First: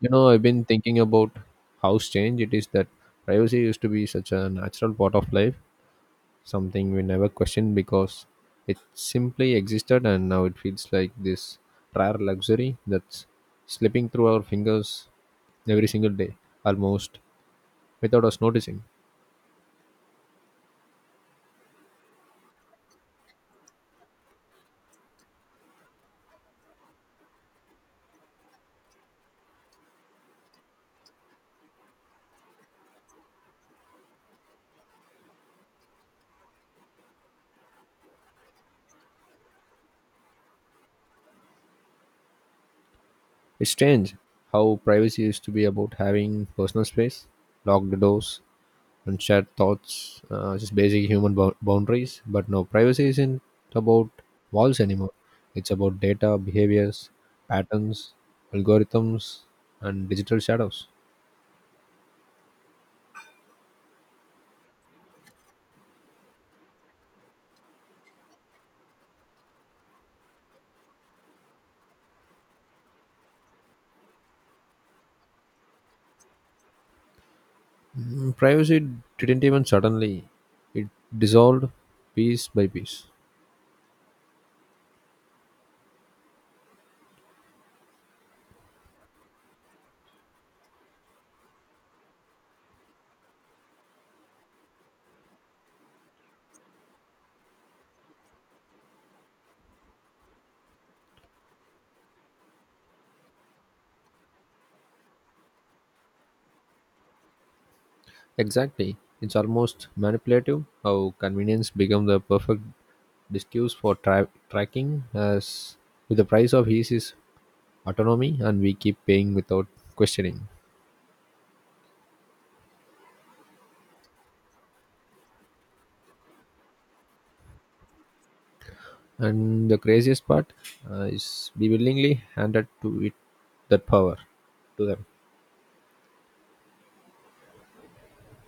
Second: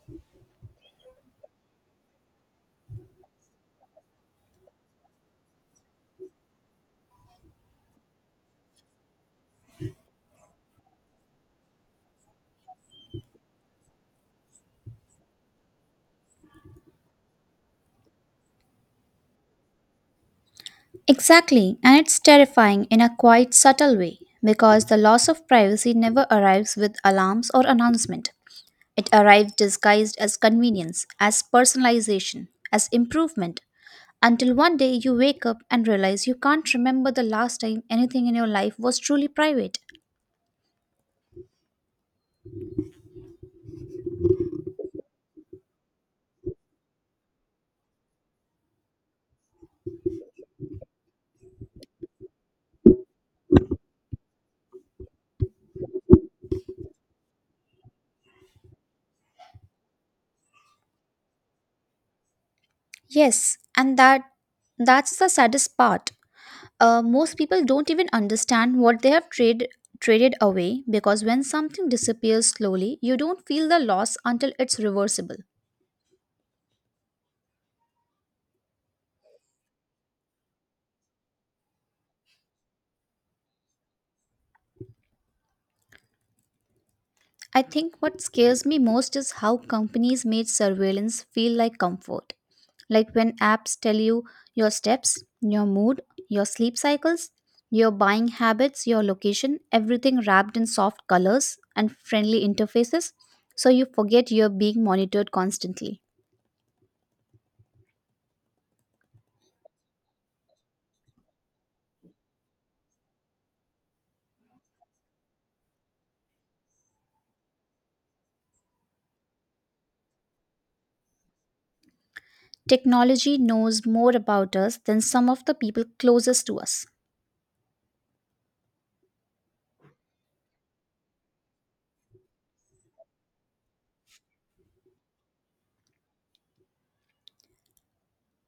You know, I've been thinking about how strange it is that privacy used to be such a natural part of life, something we never questioned because it simply existed, and now it feels like this rare luxury that's slipping through our fingers every single day, almost without us noticing. Exactly, and it's terrifying in a quite subtle way because the loss of privacy never arrives with alarms or announcement. It arrives disguised as convenience, as personalization, as improvement, until one day you wake up and realize you can't remember the last time anything in your life was truly private. It's strange how privacy used to be about having personal space, locked doors, and shared thoughts, just basic human boundaries. But no, privacy isn't about walls anymore. It's about data, behaviors, patterns, algorithms, and digital shadows. Yes, and that's the saddest part, most people don't even understand what they have traded away because when something disappears slowly, you don't feel the loss until it's reversible. Mm, privacy didn't even suddenly, it dissolved piece by piece. I think what scares me most is how companies made surveillance feel like comfort. Like when apps tell you your steps, your mood, your sleep cycles, your buying habits, your location, everything wrapped in soft colors and friendly interfaces, so you forget you're being monitored constantly. Exactly. It's almost manipulative how convenience become the perfect discussed for tracking as with the price of ease is autonomy, and we keep paying without questioning. Technology knows more about us than some of the people closest to us. And the craziest part, is we willingly handed to it that power to them.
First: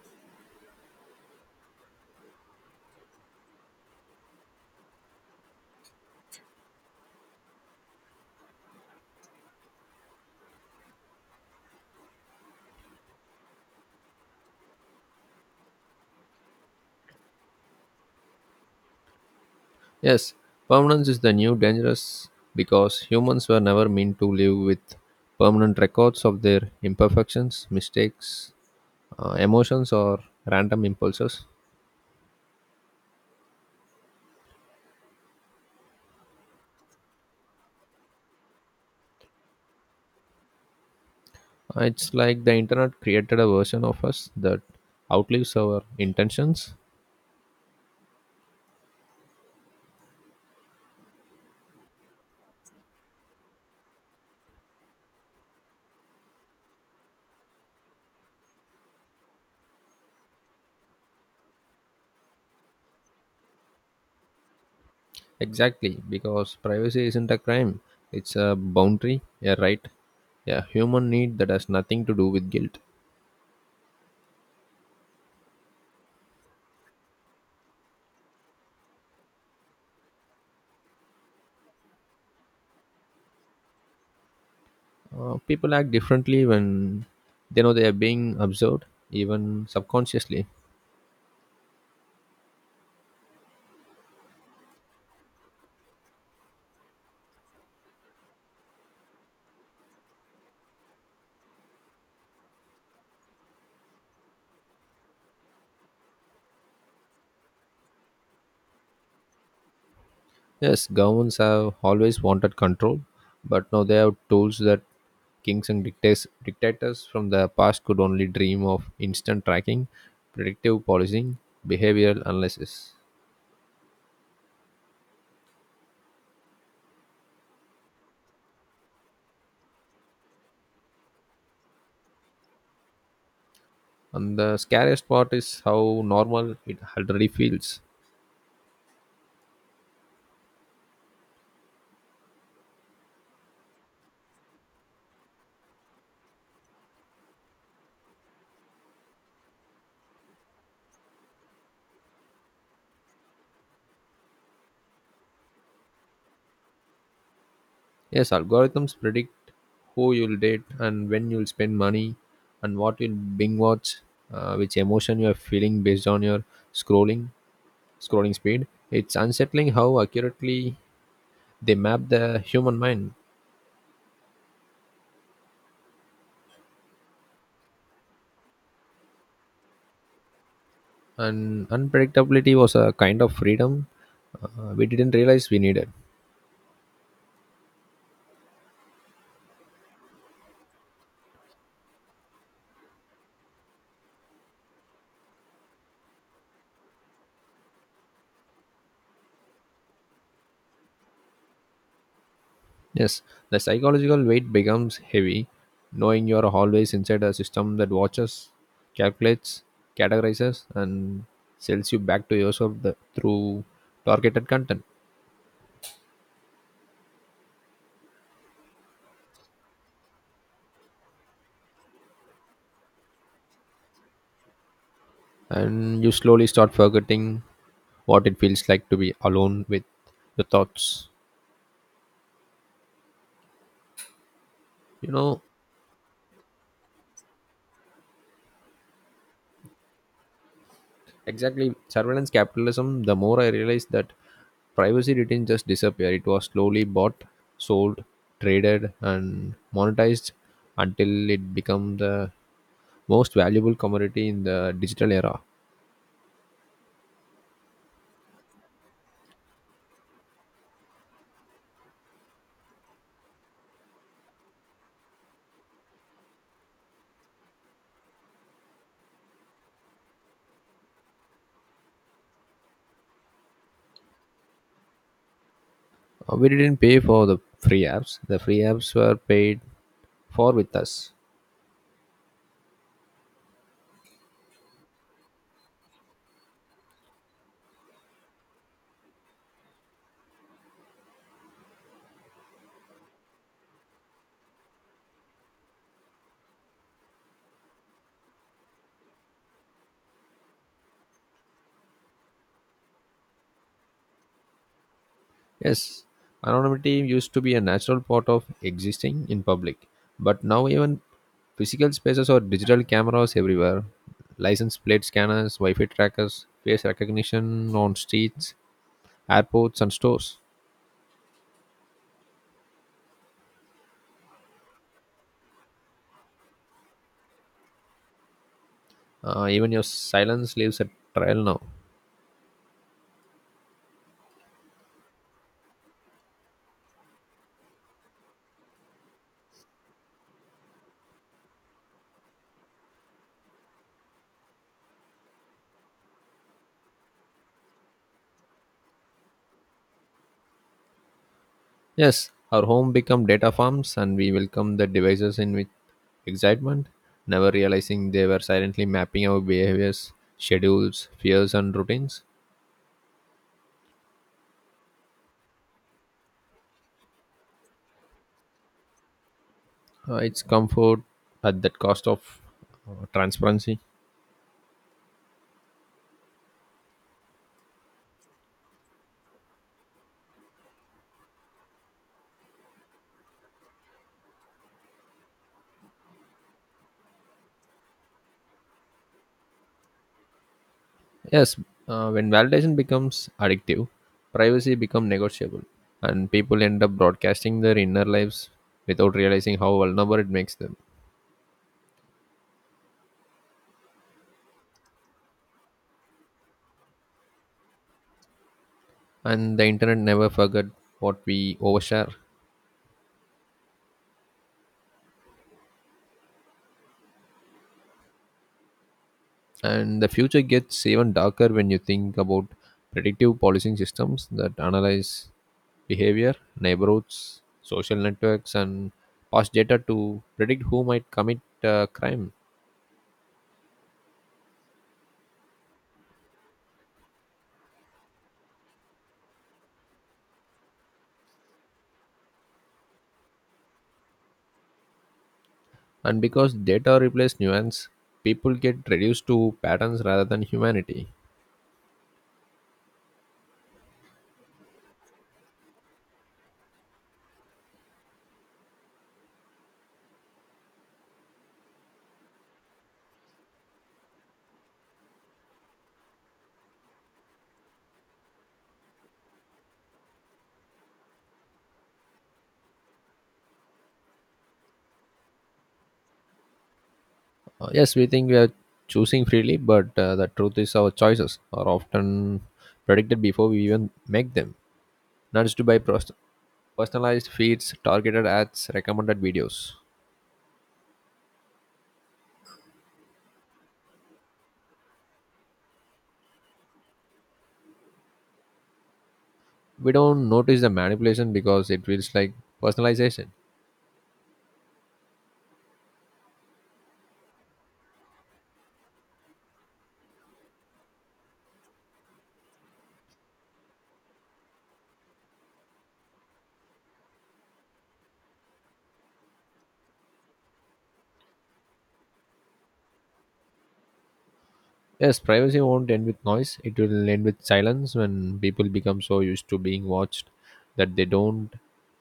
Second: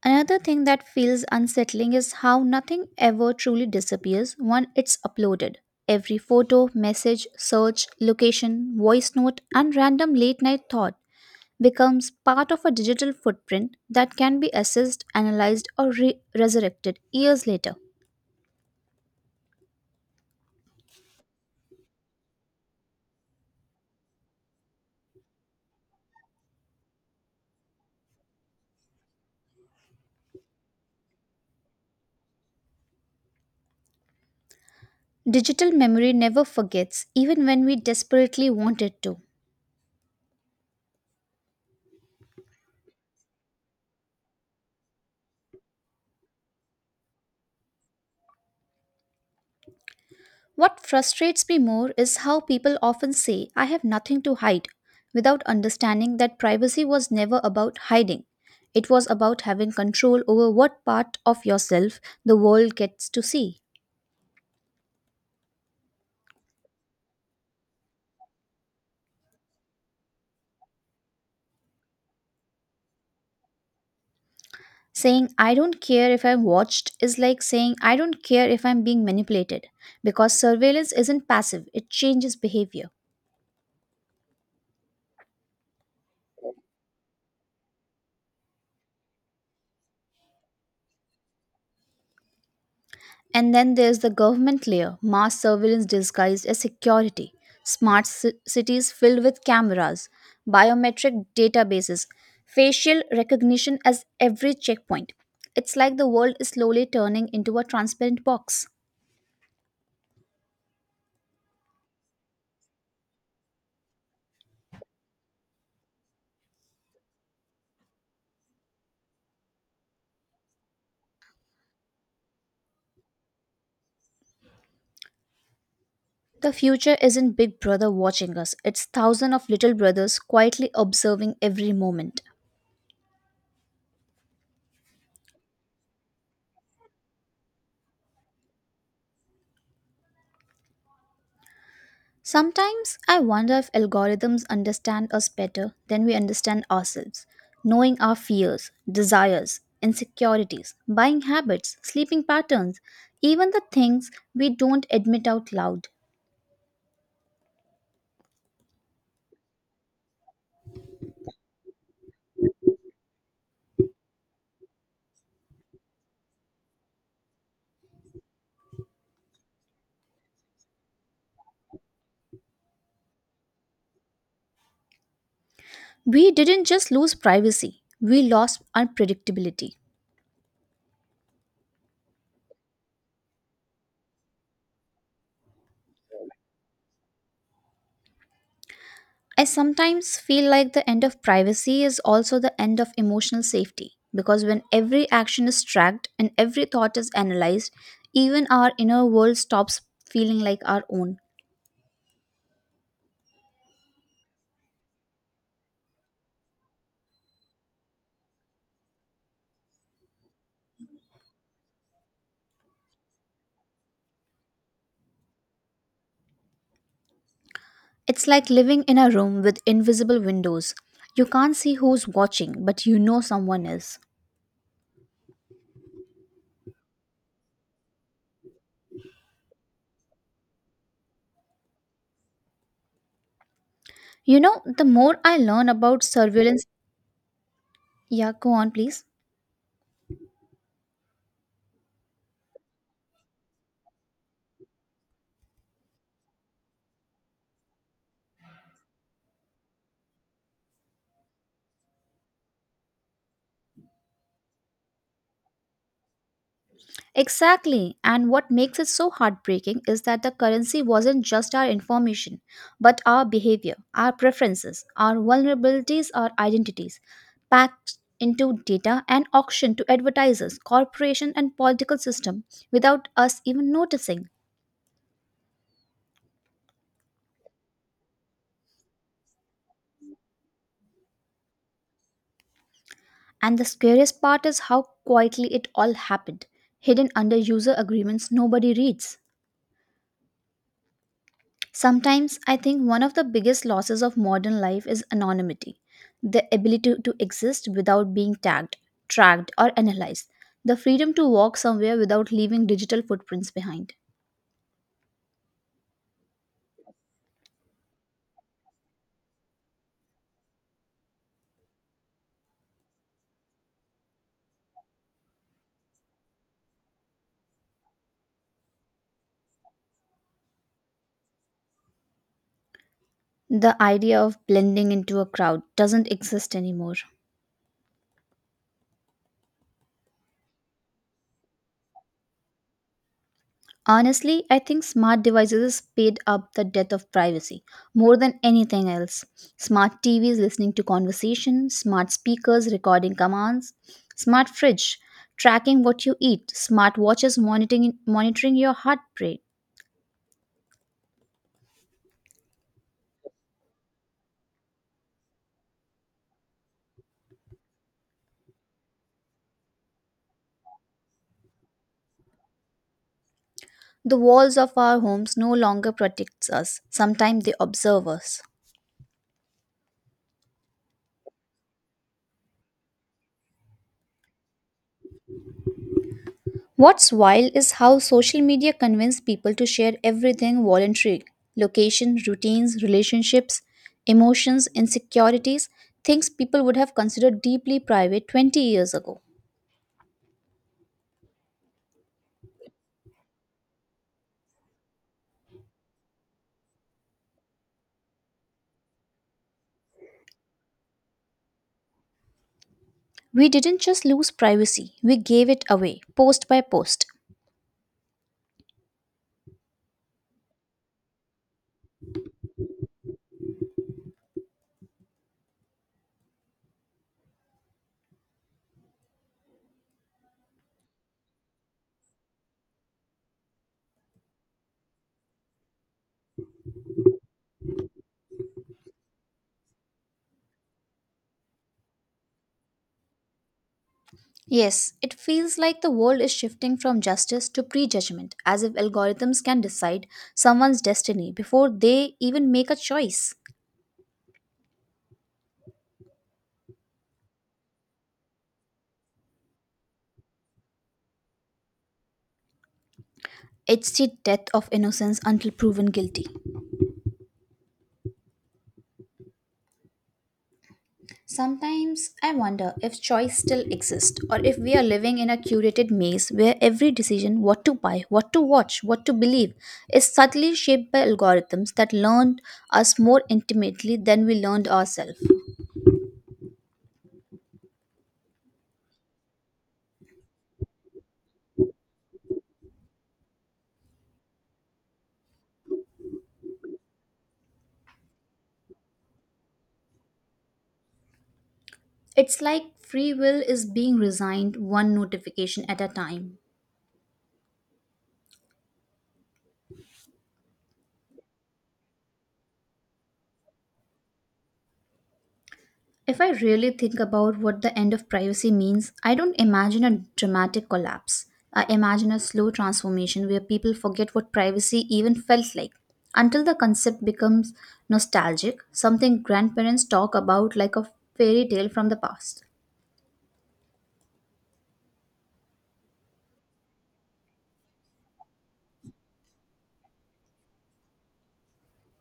Another thing that feels unsettling is how nothing ever truly disappears when it's uploaded. Every photo, message, search, location, voice note, and random late night thought becomes part of a digital footprint that can be assessed, analyzed, or resurrected years later. Yes, permanence is the new dangerous, because humans were never meant to live with permanent records of their imperfections, mistakes, emotions, or random impulses. Digital memory never forgets, even when we desperately want it to. It's like the internet created a version of us that outlives our intentions. What frustrates me more is how people often say, I have nothing to hide, without understanding that privacy was never about hiding. It was about having control over what part of yourself the world gets to see. Exactly, because privacy isn't a crime. It's a boundary, a right, a human need that has nothing to do with guilt. Saying, I don't care if I'm watched is like saying, I don't care if I'm being manipulated, because surveillance isn't passive, it changes behavior. People act differently when they know they are being observed, even subconsciously. And then there's the government layer mass surveillance disguised as security, smart cities filled with cameras, biometric databases, facial recognition as every checkpoint. It's like the world is slowly turning into a transparent box. Yes, governments have always wanted control, but now they have tools that kings and dictators from the past could only dream of, instant tracking, predictive policing, behavioral analysis. The future isn't Big Brother watching us, it's thousands of little brothers quietly observing every moment. And the scariest part is how normal it already feels. Sometimes I wonder if algorithms understand us better than we understand ourselves, knowing our fears, desires, insecurities, buying habits, sleeping patterns, even the things we don't admit out loud. Yes, algorithms predict who you'll date and when you'll spend money and what you'll bing watch, which emotion you are feeling based on your scrolling scrolling speed. It's unsettling how accurately they map the human mind. We didn't just lose privacy, we lost unpredictability. And unpredictability was a kind of freedom, we didn't realize we needed. I sometimes feel like the end of privacy is also the end of emotional safety because when every action is tracked and every thought is analyzed, even our inner world stops feeling like our own. Yes, the psychological weight becomes heavy, knowing you are always inside a system that watches, calculates, categorizes, and sells you back to yourself through targeted content. It's like living in a room with invisible windows. You can't see who's watching, but you know someone is. And you slowly start forgetting what it feels like to be alone with your thoughts. You know, the You more I know, learn about surveillance, yeah, go on, please. exactly. Surveillance capitalism, the more I realized that privacy didn't just disappear. It was slowly bought, sold, traded, and monetized until it became the most valuable commodity in the digital era. Exactly. And what makes it so heartbreaking is that the currency wasn't just our information, but our behavior, our preferences, our vulnerabilities, our identities, packed into data and auctioned to advertisers, corporations, and political system without us even noticing. We didn't pay for the free apps were paid for with us. And the scariest part is how quietly it all happened, hidden under user agreements nobody reads. Sometimes I think one of the biggest losses of modern life is anonymity, the ability to exist without being tagged, tracked, or analyzed, the freedom to walk somewhere without leaving digital footprints behind. Yes, anonymity used to be a natural part of existing in public, but now even physical spaces or digital cameras everywhere, license plate scanners, Wi Fi trackers, face recognition on streets, airports, and stores. The idea of blending into a crowd doesn't exist anymore. Even your silence leaves a trail now. Honestly, I think smart devices speed up the death of privacy more than anything else. Smart TVs listening to conversation, smart speakers recording commands, smart fridge tracking what you eat, smart watches monitoring your heart rate. Yes, our home become data farms, and we welcome the devices in with excitement, never realizing they were silently mapping our behaviors, schedules, fears, and routines. The walls of our homes no longer protects us. Sometimes they observe us. Its comfort at that cost of transparency. What's wild is how social media convince people to share everything voluntarily location, routines, relationships, emotions, insecurities, things people would have considered deeply private 20 years ago. Yes, when validation becomes addictive, privacy becomes negotiable, and people end up broadcasting their inner lives without realizing how vulnerable it makes them. We didn't just lose privacy, we gave it away, post by post. And the internet never forgot what we overshare. And the future gets even darker when you think about predictive policing systems that analyze behavior, neighborhoods, social networks, and past data to predict who might commit crime. Yes, it feels like the world is shifting from justice to prejudgment, as if algorithms can decide someone's destiny before they even make a choice. And because data replaces nuance, people get reduced to patterns rather than humanity. It's the death of innocence until proven guilty. Sometimes I wonder if choice still exists or if we are living in a curated maze where every decision what to buy, what to watch, what to believe is subtly shaped by algorithms that learned us more intimately than we learned ourselves. Yes, we think we are choosing freely, but the truth is our choices are often predicted before we even make them. Nudged by personalized feeds, targeted ads, recommended videos. It's like free will is being resigned one notification at a time. We don't notice the manipulation because it feels like personalization. If I really think about what the end of privacy means, I don't imagine a dramatic collapse. I imagine a slow transformation where people forget what privacy even felt like. Until the concept becomes nostalgic, something grandparents talk about like a fairy tale from the past. Yes, privacy won't end with noise. It will end with silence when people become so used to being watched that they don't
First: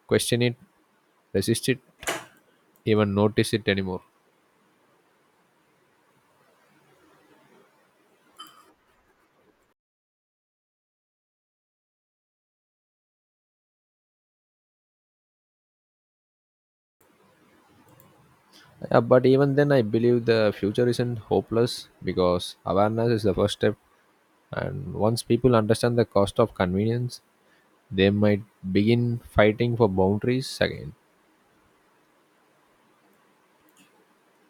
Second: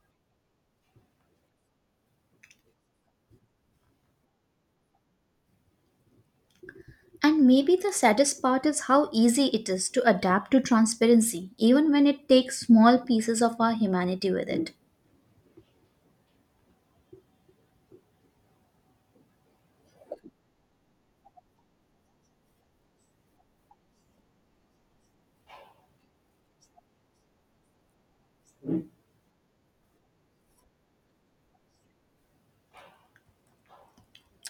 question it, resist it, even notice it anymore. And maybe the saddest part is how easy it is to adapt to transparency, even when it takes small pieces of our humanity with it. Yeah, but even then, I believe the future isn't hopeless because awareness is the first step. And once people understand the cost of convenience, they might begin fighting for boundaries again.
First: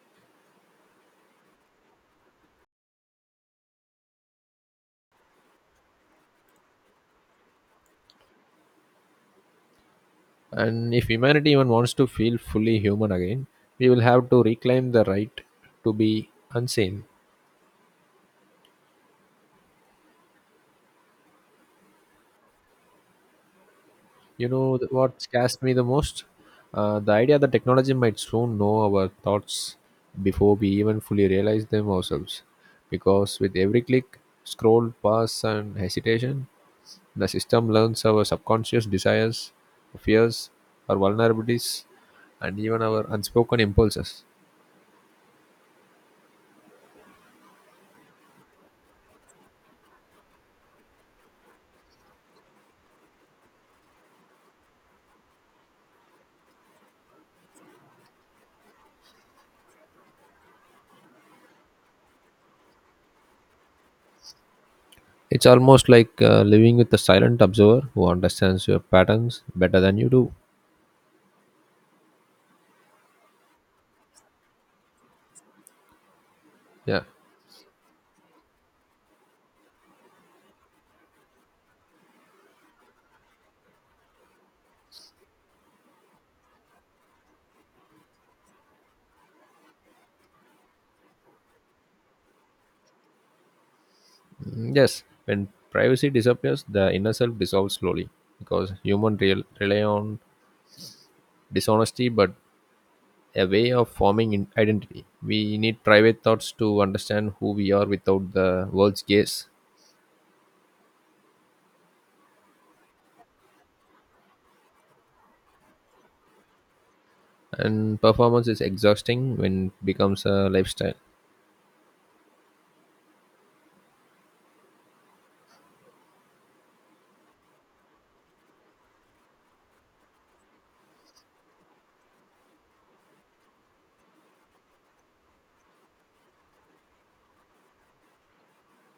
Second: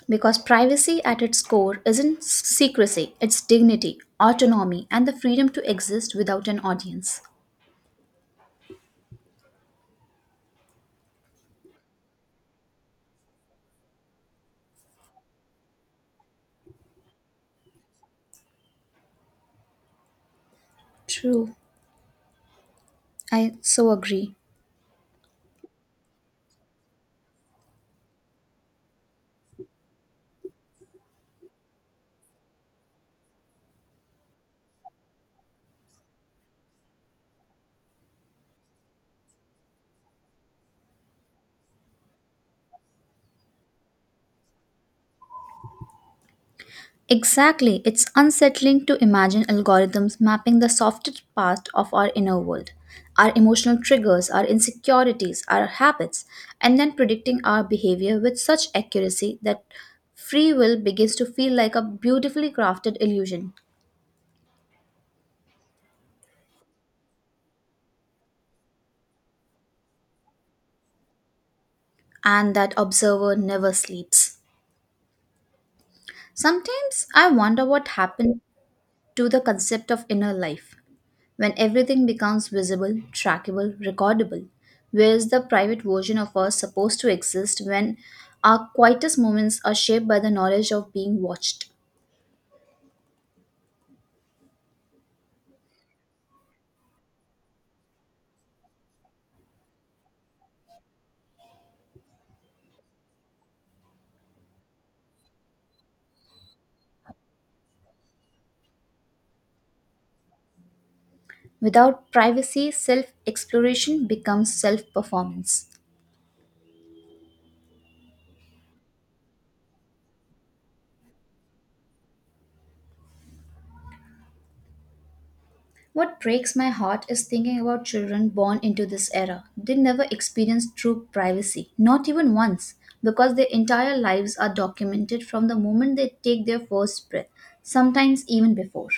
Because privacy at its core isn't secrecy, it's dignity, autonomy, and the freedom to exist without an audience. And if humanity even wants to feel fully human again, we will have to reclaim the right to be unseen. True, I so agree. You know what scares me the most? The idea that technology might soon know our thoughts before we even fully realize them ourselves. Because with every click, scroll, pass, and hesitation, the system learns our subconscious desires, fears, our vulnerabilities, and even our unspoken impulses. Exactly, it's unsettling to imagine algorithms mapping the softest part of our inner world, our emotional triggers, our insecurities, our habits, and then predicting our behavior with such accuracy that free will begins to feel like a beautifully crafted illusion, It's almost like living with a silent observer who understands your patterns better than you do. and that observer never sleeps. Yeah. Sometimes I wonder what happened to the concept of inner life. When everything becomes visible, trackable, recordable, where is the private version of us supposed to exist when our quietest moments are shaped by the knowledge of being watched? Mm, yes, when privacy disappears, the inner self dissolves slowly because rely on dishonesty, but a way of forming in identity. We need private thoughts to understand who we are without the world's gaze. Without privacy, self exploration becomes self performance. And performance is exhausting when it becomes a lifestyle. What breaks my heart is thinking about children born into this era. They never experience true privacy, not even once, because their entire lives are documented from the moment they take their first breath, sometimes even before.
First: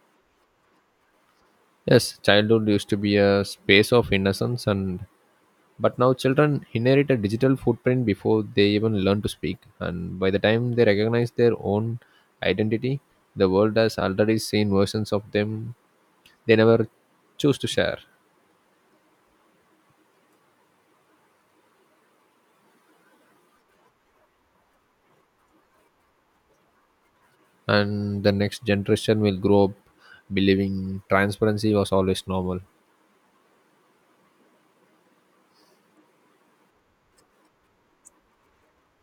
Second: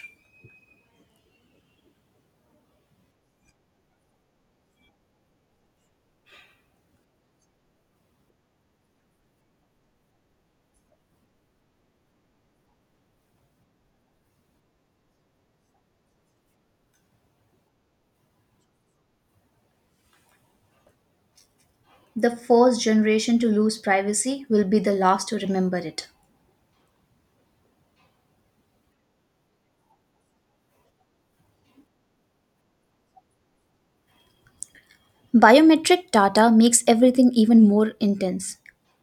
Yes, childhood used to be a space of innocence and but now children inherit a digital footprint before they even learn to speak, and by the time they recognize their own identity, the world has already seen versions of them they never choose to share. The first generation to lose privacy will be the last to remember it. And the next generation will grow up believing transparency was always normal. Biometric data makes everything even more intense.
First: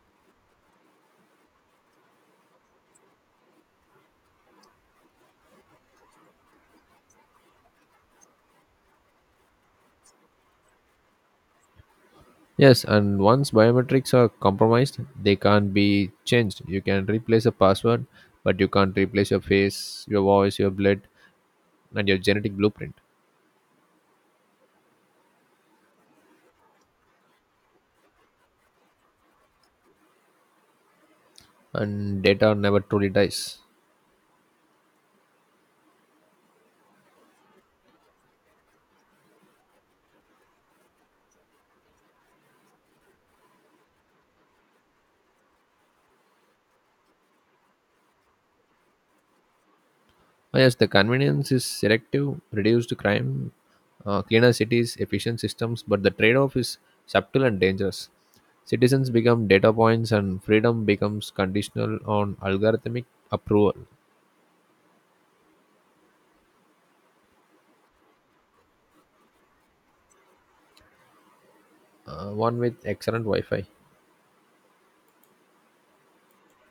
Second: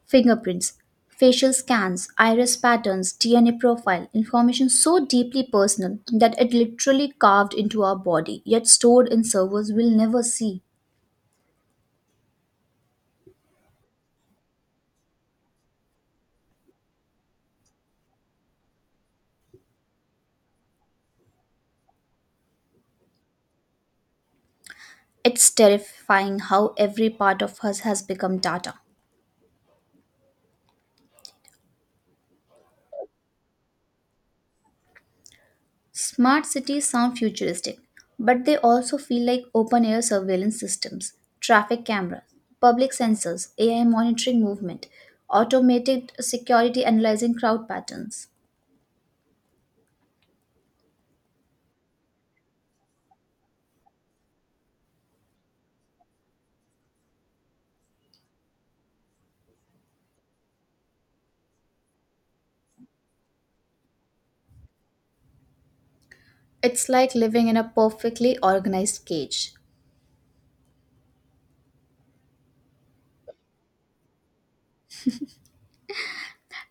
Fingerprints, facial scans, iris patterns, DNA profile, information so deeply personal that it literally carved into our body, yet stored in servers we'll never see. Yes, and once biometrics are compromised, they can't be changed. You can replace a password, but you can't replace your face, your voice, your blood, and your genetic blueprint. It's terrifying how every part of us has become data. And data never truly dies. Smart cities sound futuristic, but they also feel like open air surveillance systems, traffic cameras, public sensors, AI monitoring movement, automated security analyzing crowd patterns. Oh, yes, the convenience is selective, reduced crime, cleaner cities, efficient systems, but the trade off is subtle and dangerous. Citizens become data points, and freedom becomes conditional on algorithmic approval. It's like living in a perfectly organized cage. One with excellent Wi Fi.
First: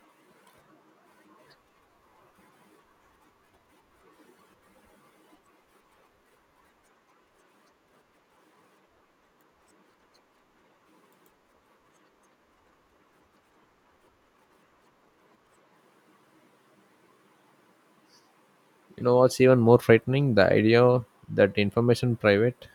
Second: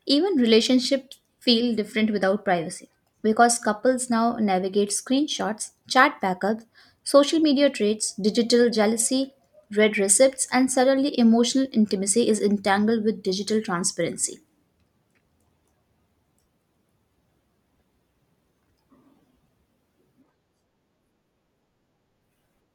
Even relationships feel different without privacy because couples now navigate screenshots, chat backups, social media traits, digital jealousy, red receipts, and suddenly emotional intimacy is entangled with digital transparency. You know what's even more frightening? The idea that information private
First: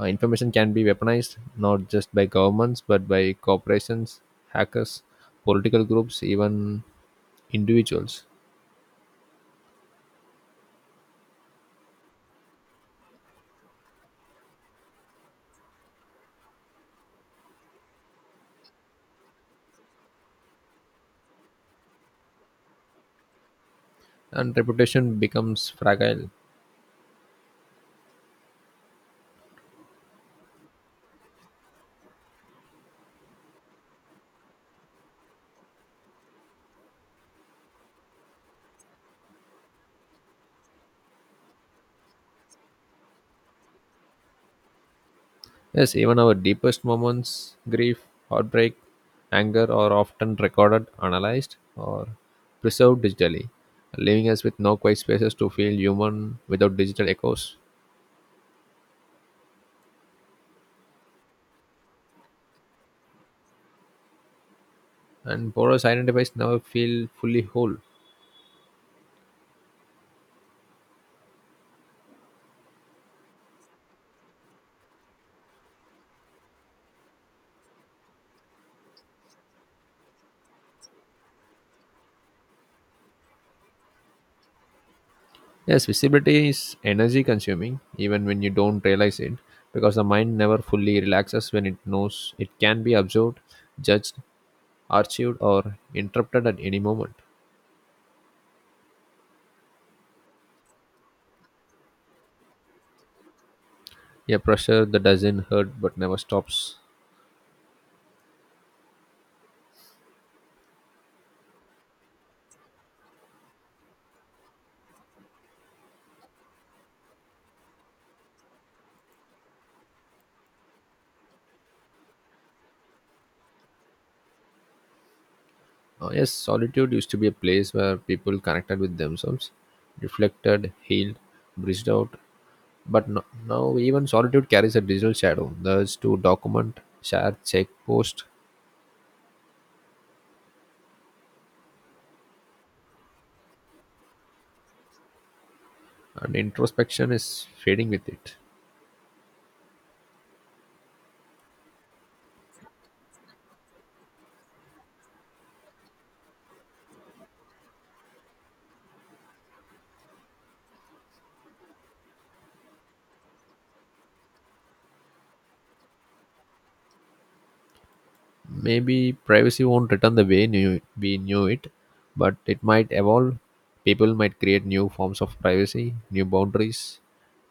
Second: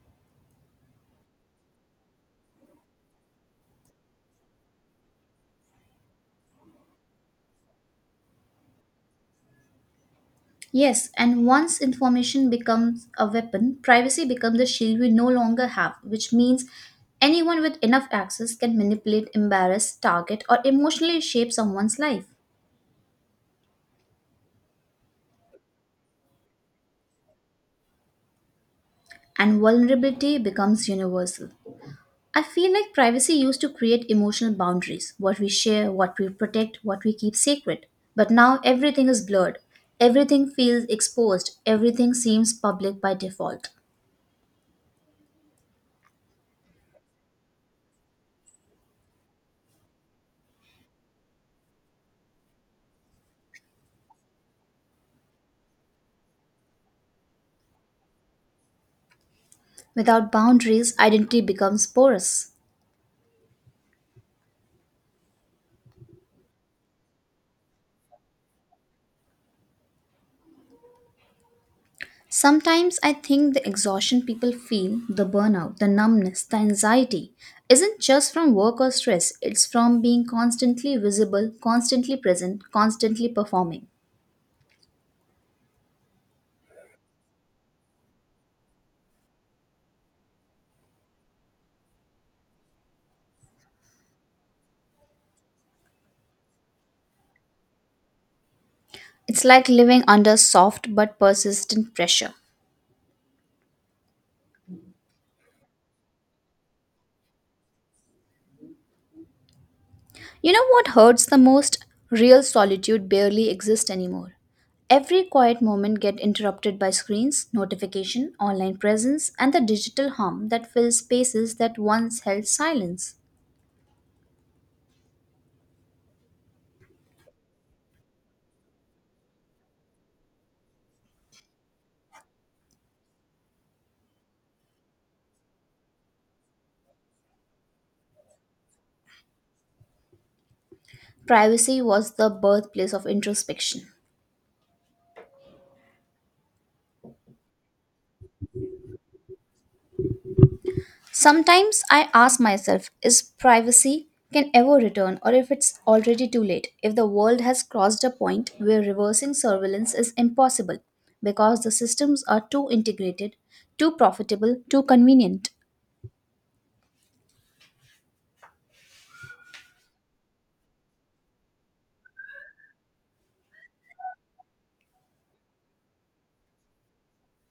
uh, information can be weaponized, not just by governments but by corporations, hackers, political groups, even individuals, Yes, and once information becomes a weapon, privacy becomes a shield we no longer have, which means anyone with enough access can manipulate, embarrass, target, or emotionally shape someone's life. and reputation becomes fragile. And vulnerability becomes universal. I feel like privacy used to create emotional boundaries what we share, what we protect, what we keep sacred. But now everything is blurred. Everything feels exposed. Everything seems public by default. Yes, even our deepest moments, grief, heartbreak, anger, are often recorded, analyzed, or preserved digitally, leaving us with no quiet spaces to feel human without digital echoes. Without boundaries, identity becomes porous. And porous identifies never feel fully whole. Sometimes I think the exhaustion people feel, the burnout, the numbness, the anxiety, isn't just from work or stress, it's from being constantly visible, constantly present, constantly performing. Yes, visibility is energy consuming, even when you don't realize it, because the mind never fully relaxes when it knows it can be observed, judged, archived, or interrupted at any moment. It's like living under soft but persistent pressure. A pressure that doesn't hurt but never stops. You know what hurts the most? Real solitude barely exists anymore. Every quiet moment gets interrupted by screens, notification, online presence, and the digital hum that fills spaces that once held silence. Yes, solitude used to be a place where people connected with themselves, reflected, healed, breathed out. But no, now even solitude carries a digital shadow. The urge to document, share, check, post, Privacy was the birthplace of introspection. and introspection is fading with it. Sometimes I ask myself is privacy can ever return or if it's already too late if the world has crossed a point where reversing surveillance is impossible because the systems are too integrated too profitable too convenient. Maybe privacy won't return the way we knew it, but it might evolve. People might create new forms of privacy, new boundaries,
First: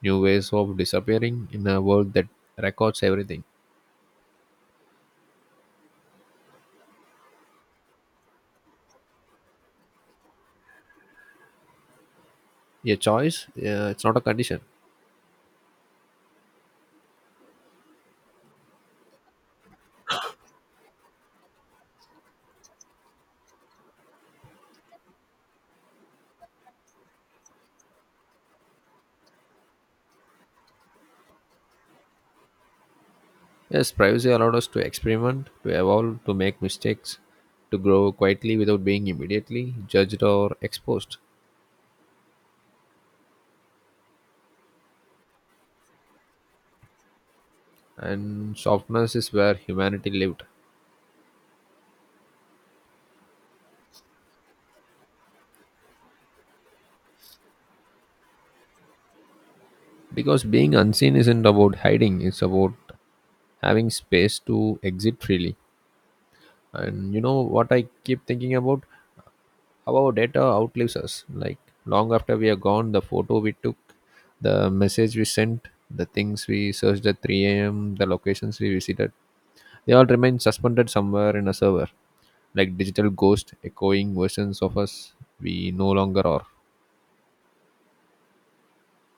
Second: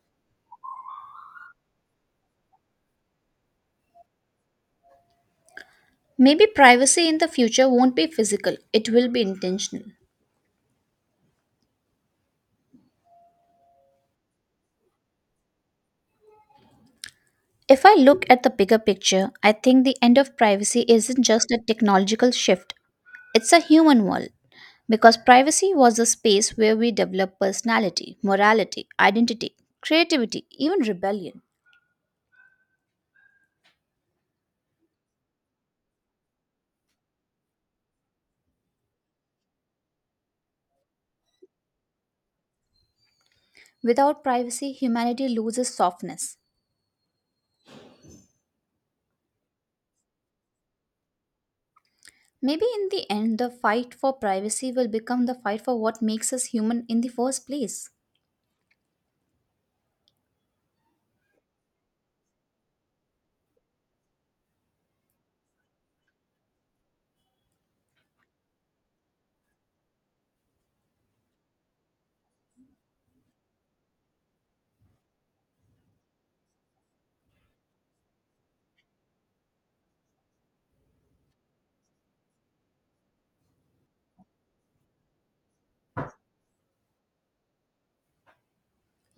new ways of disappearing in a world that records everything. Maybe privacy in the future won't be physical, it will be intentional. A choice, it's not a condition. If I look at the bigger picture I think the end of privacy isn't just a technological shift. It's a human world, because privacy was a space where we develop personality, morality, identity, creativity, even rebellion. Yes, privacy allowed us to experiment, to evolve, to make mistakes, to grow quietly without being immediately judged or exposed. Without privacy, humanity loses softness. And softness is where humanity lived. Maybe in the end, the fight for privacy will become the fight for what makes us human in the first place. Because being unseen isn't about hiding, it's about having space to exit freely. And you know what I keep thinking about? How our data outlives us. Like long after we are gone, the photo we took, the message we sent, the things we searched at 3 a.m., the locations we visited, they all remain suspended somewhere in a server, like digital ghosts echoing versions of us we no longer are.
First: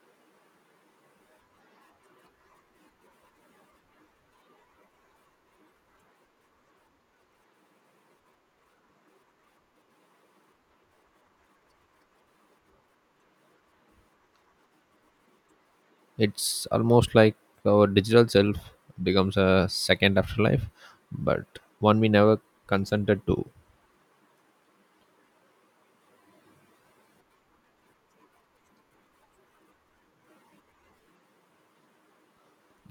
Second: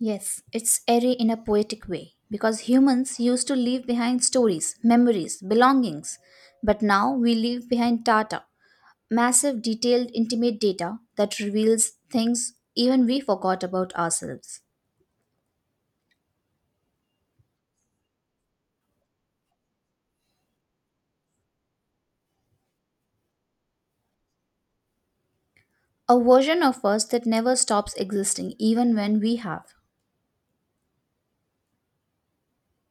Yes, it's airy in a poetic way because humans used to leave behind stories, memories, belongings, but now we leave behind data, massive, detailed, intimate data that reveals things even we forgot about ourselves. It's almost like our digital self becomes a second afterlife, but one we never consented to. A version of us that never stops existing, even when we have.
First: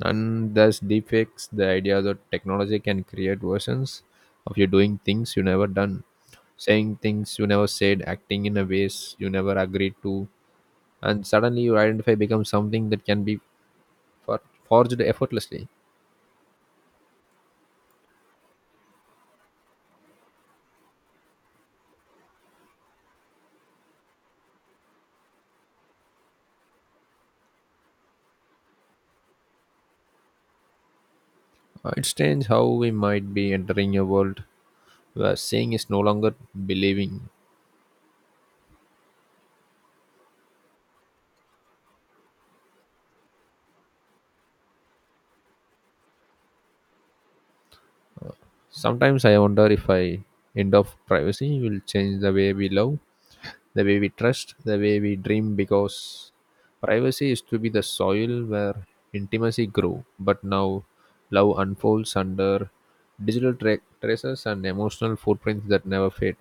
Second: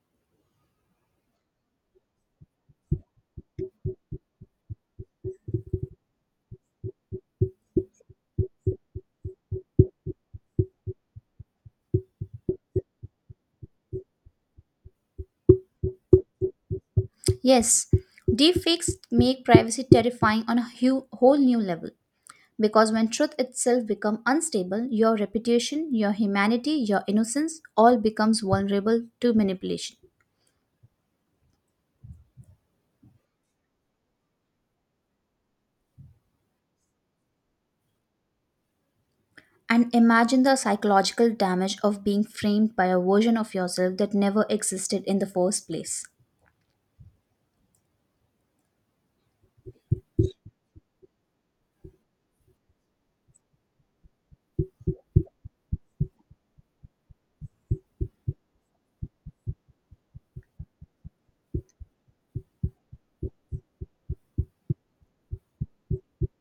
And there's deepfakes, the idea that technology can create versions of you doing things you never done, saying things you never said, acting in a ways you never agreed to, and suddenly your identify becomes something that can be for- forged effortlessly. Yes, deepfakes make privacy terrifying on a whole new level. Because when truth itself becomes unstable, your reputation, your humanity, your innocence all becomes vulnerable to manipulation. It's strange how we might be entering a world where seeing is no longer believing. And imagine the psychological damage of being framed by a version of yourself that never existed in the first place. Sometimes I wonder if I end of privacy will change the way we love, the way we trust, the way we dream, because privacy is to be the soil where intimacy grew, but now love unfolds under digital traces and emotional footprints that never fade.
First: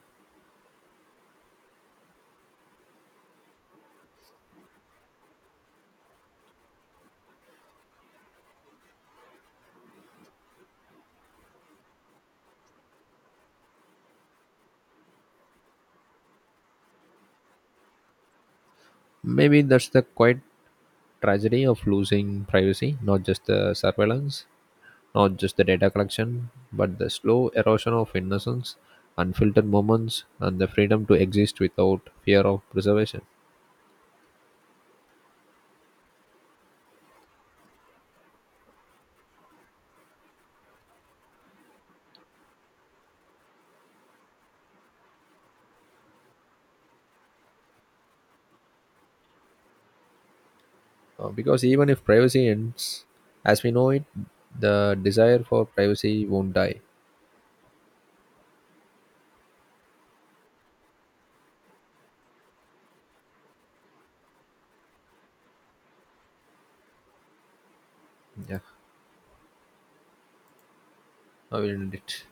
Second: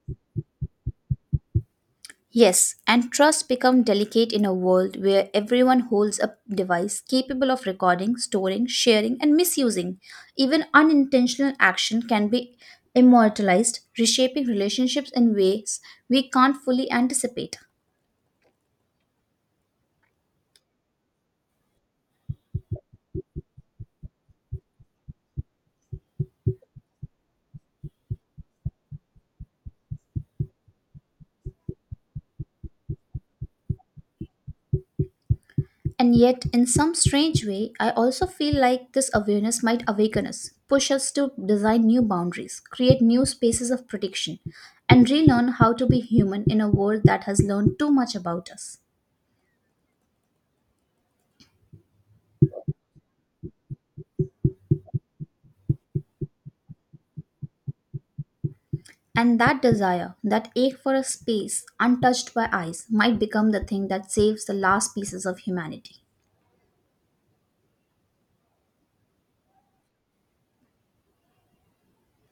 Yes, and trust become delicate in a world where everyone holds a device capable of recording, storing, sharing, and misusing. Even unintentional action can be immortalized, reshaping relationships in ways we can't fully anticipate. Maybe that's the quite tragedy of losing privacy, not just the surveillance. Not just the data collection, but the slow erosion of innocence, unfiltered moments, and the freedom to exist without fear of preservation. And yet, in some strange way, I also feel like this awareness might awaken us, push us to design new boundaries, create new spaces of protection, and relearn how to be human in a world that has learned too much about us. Because even if privacy ends as we know it, the desire for privacy won't die. And that desire, that ache for a space untouched by eyes, might become the thing that saves the last pieces of humanity. Yeah, I will end it.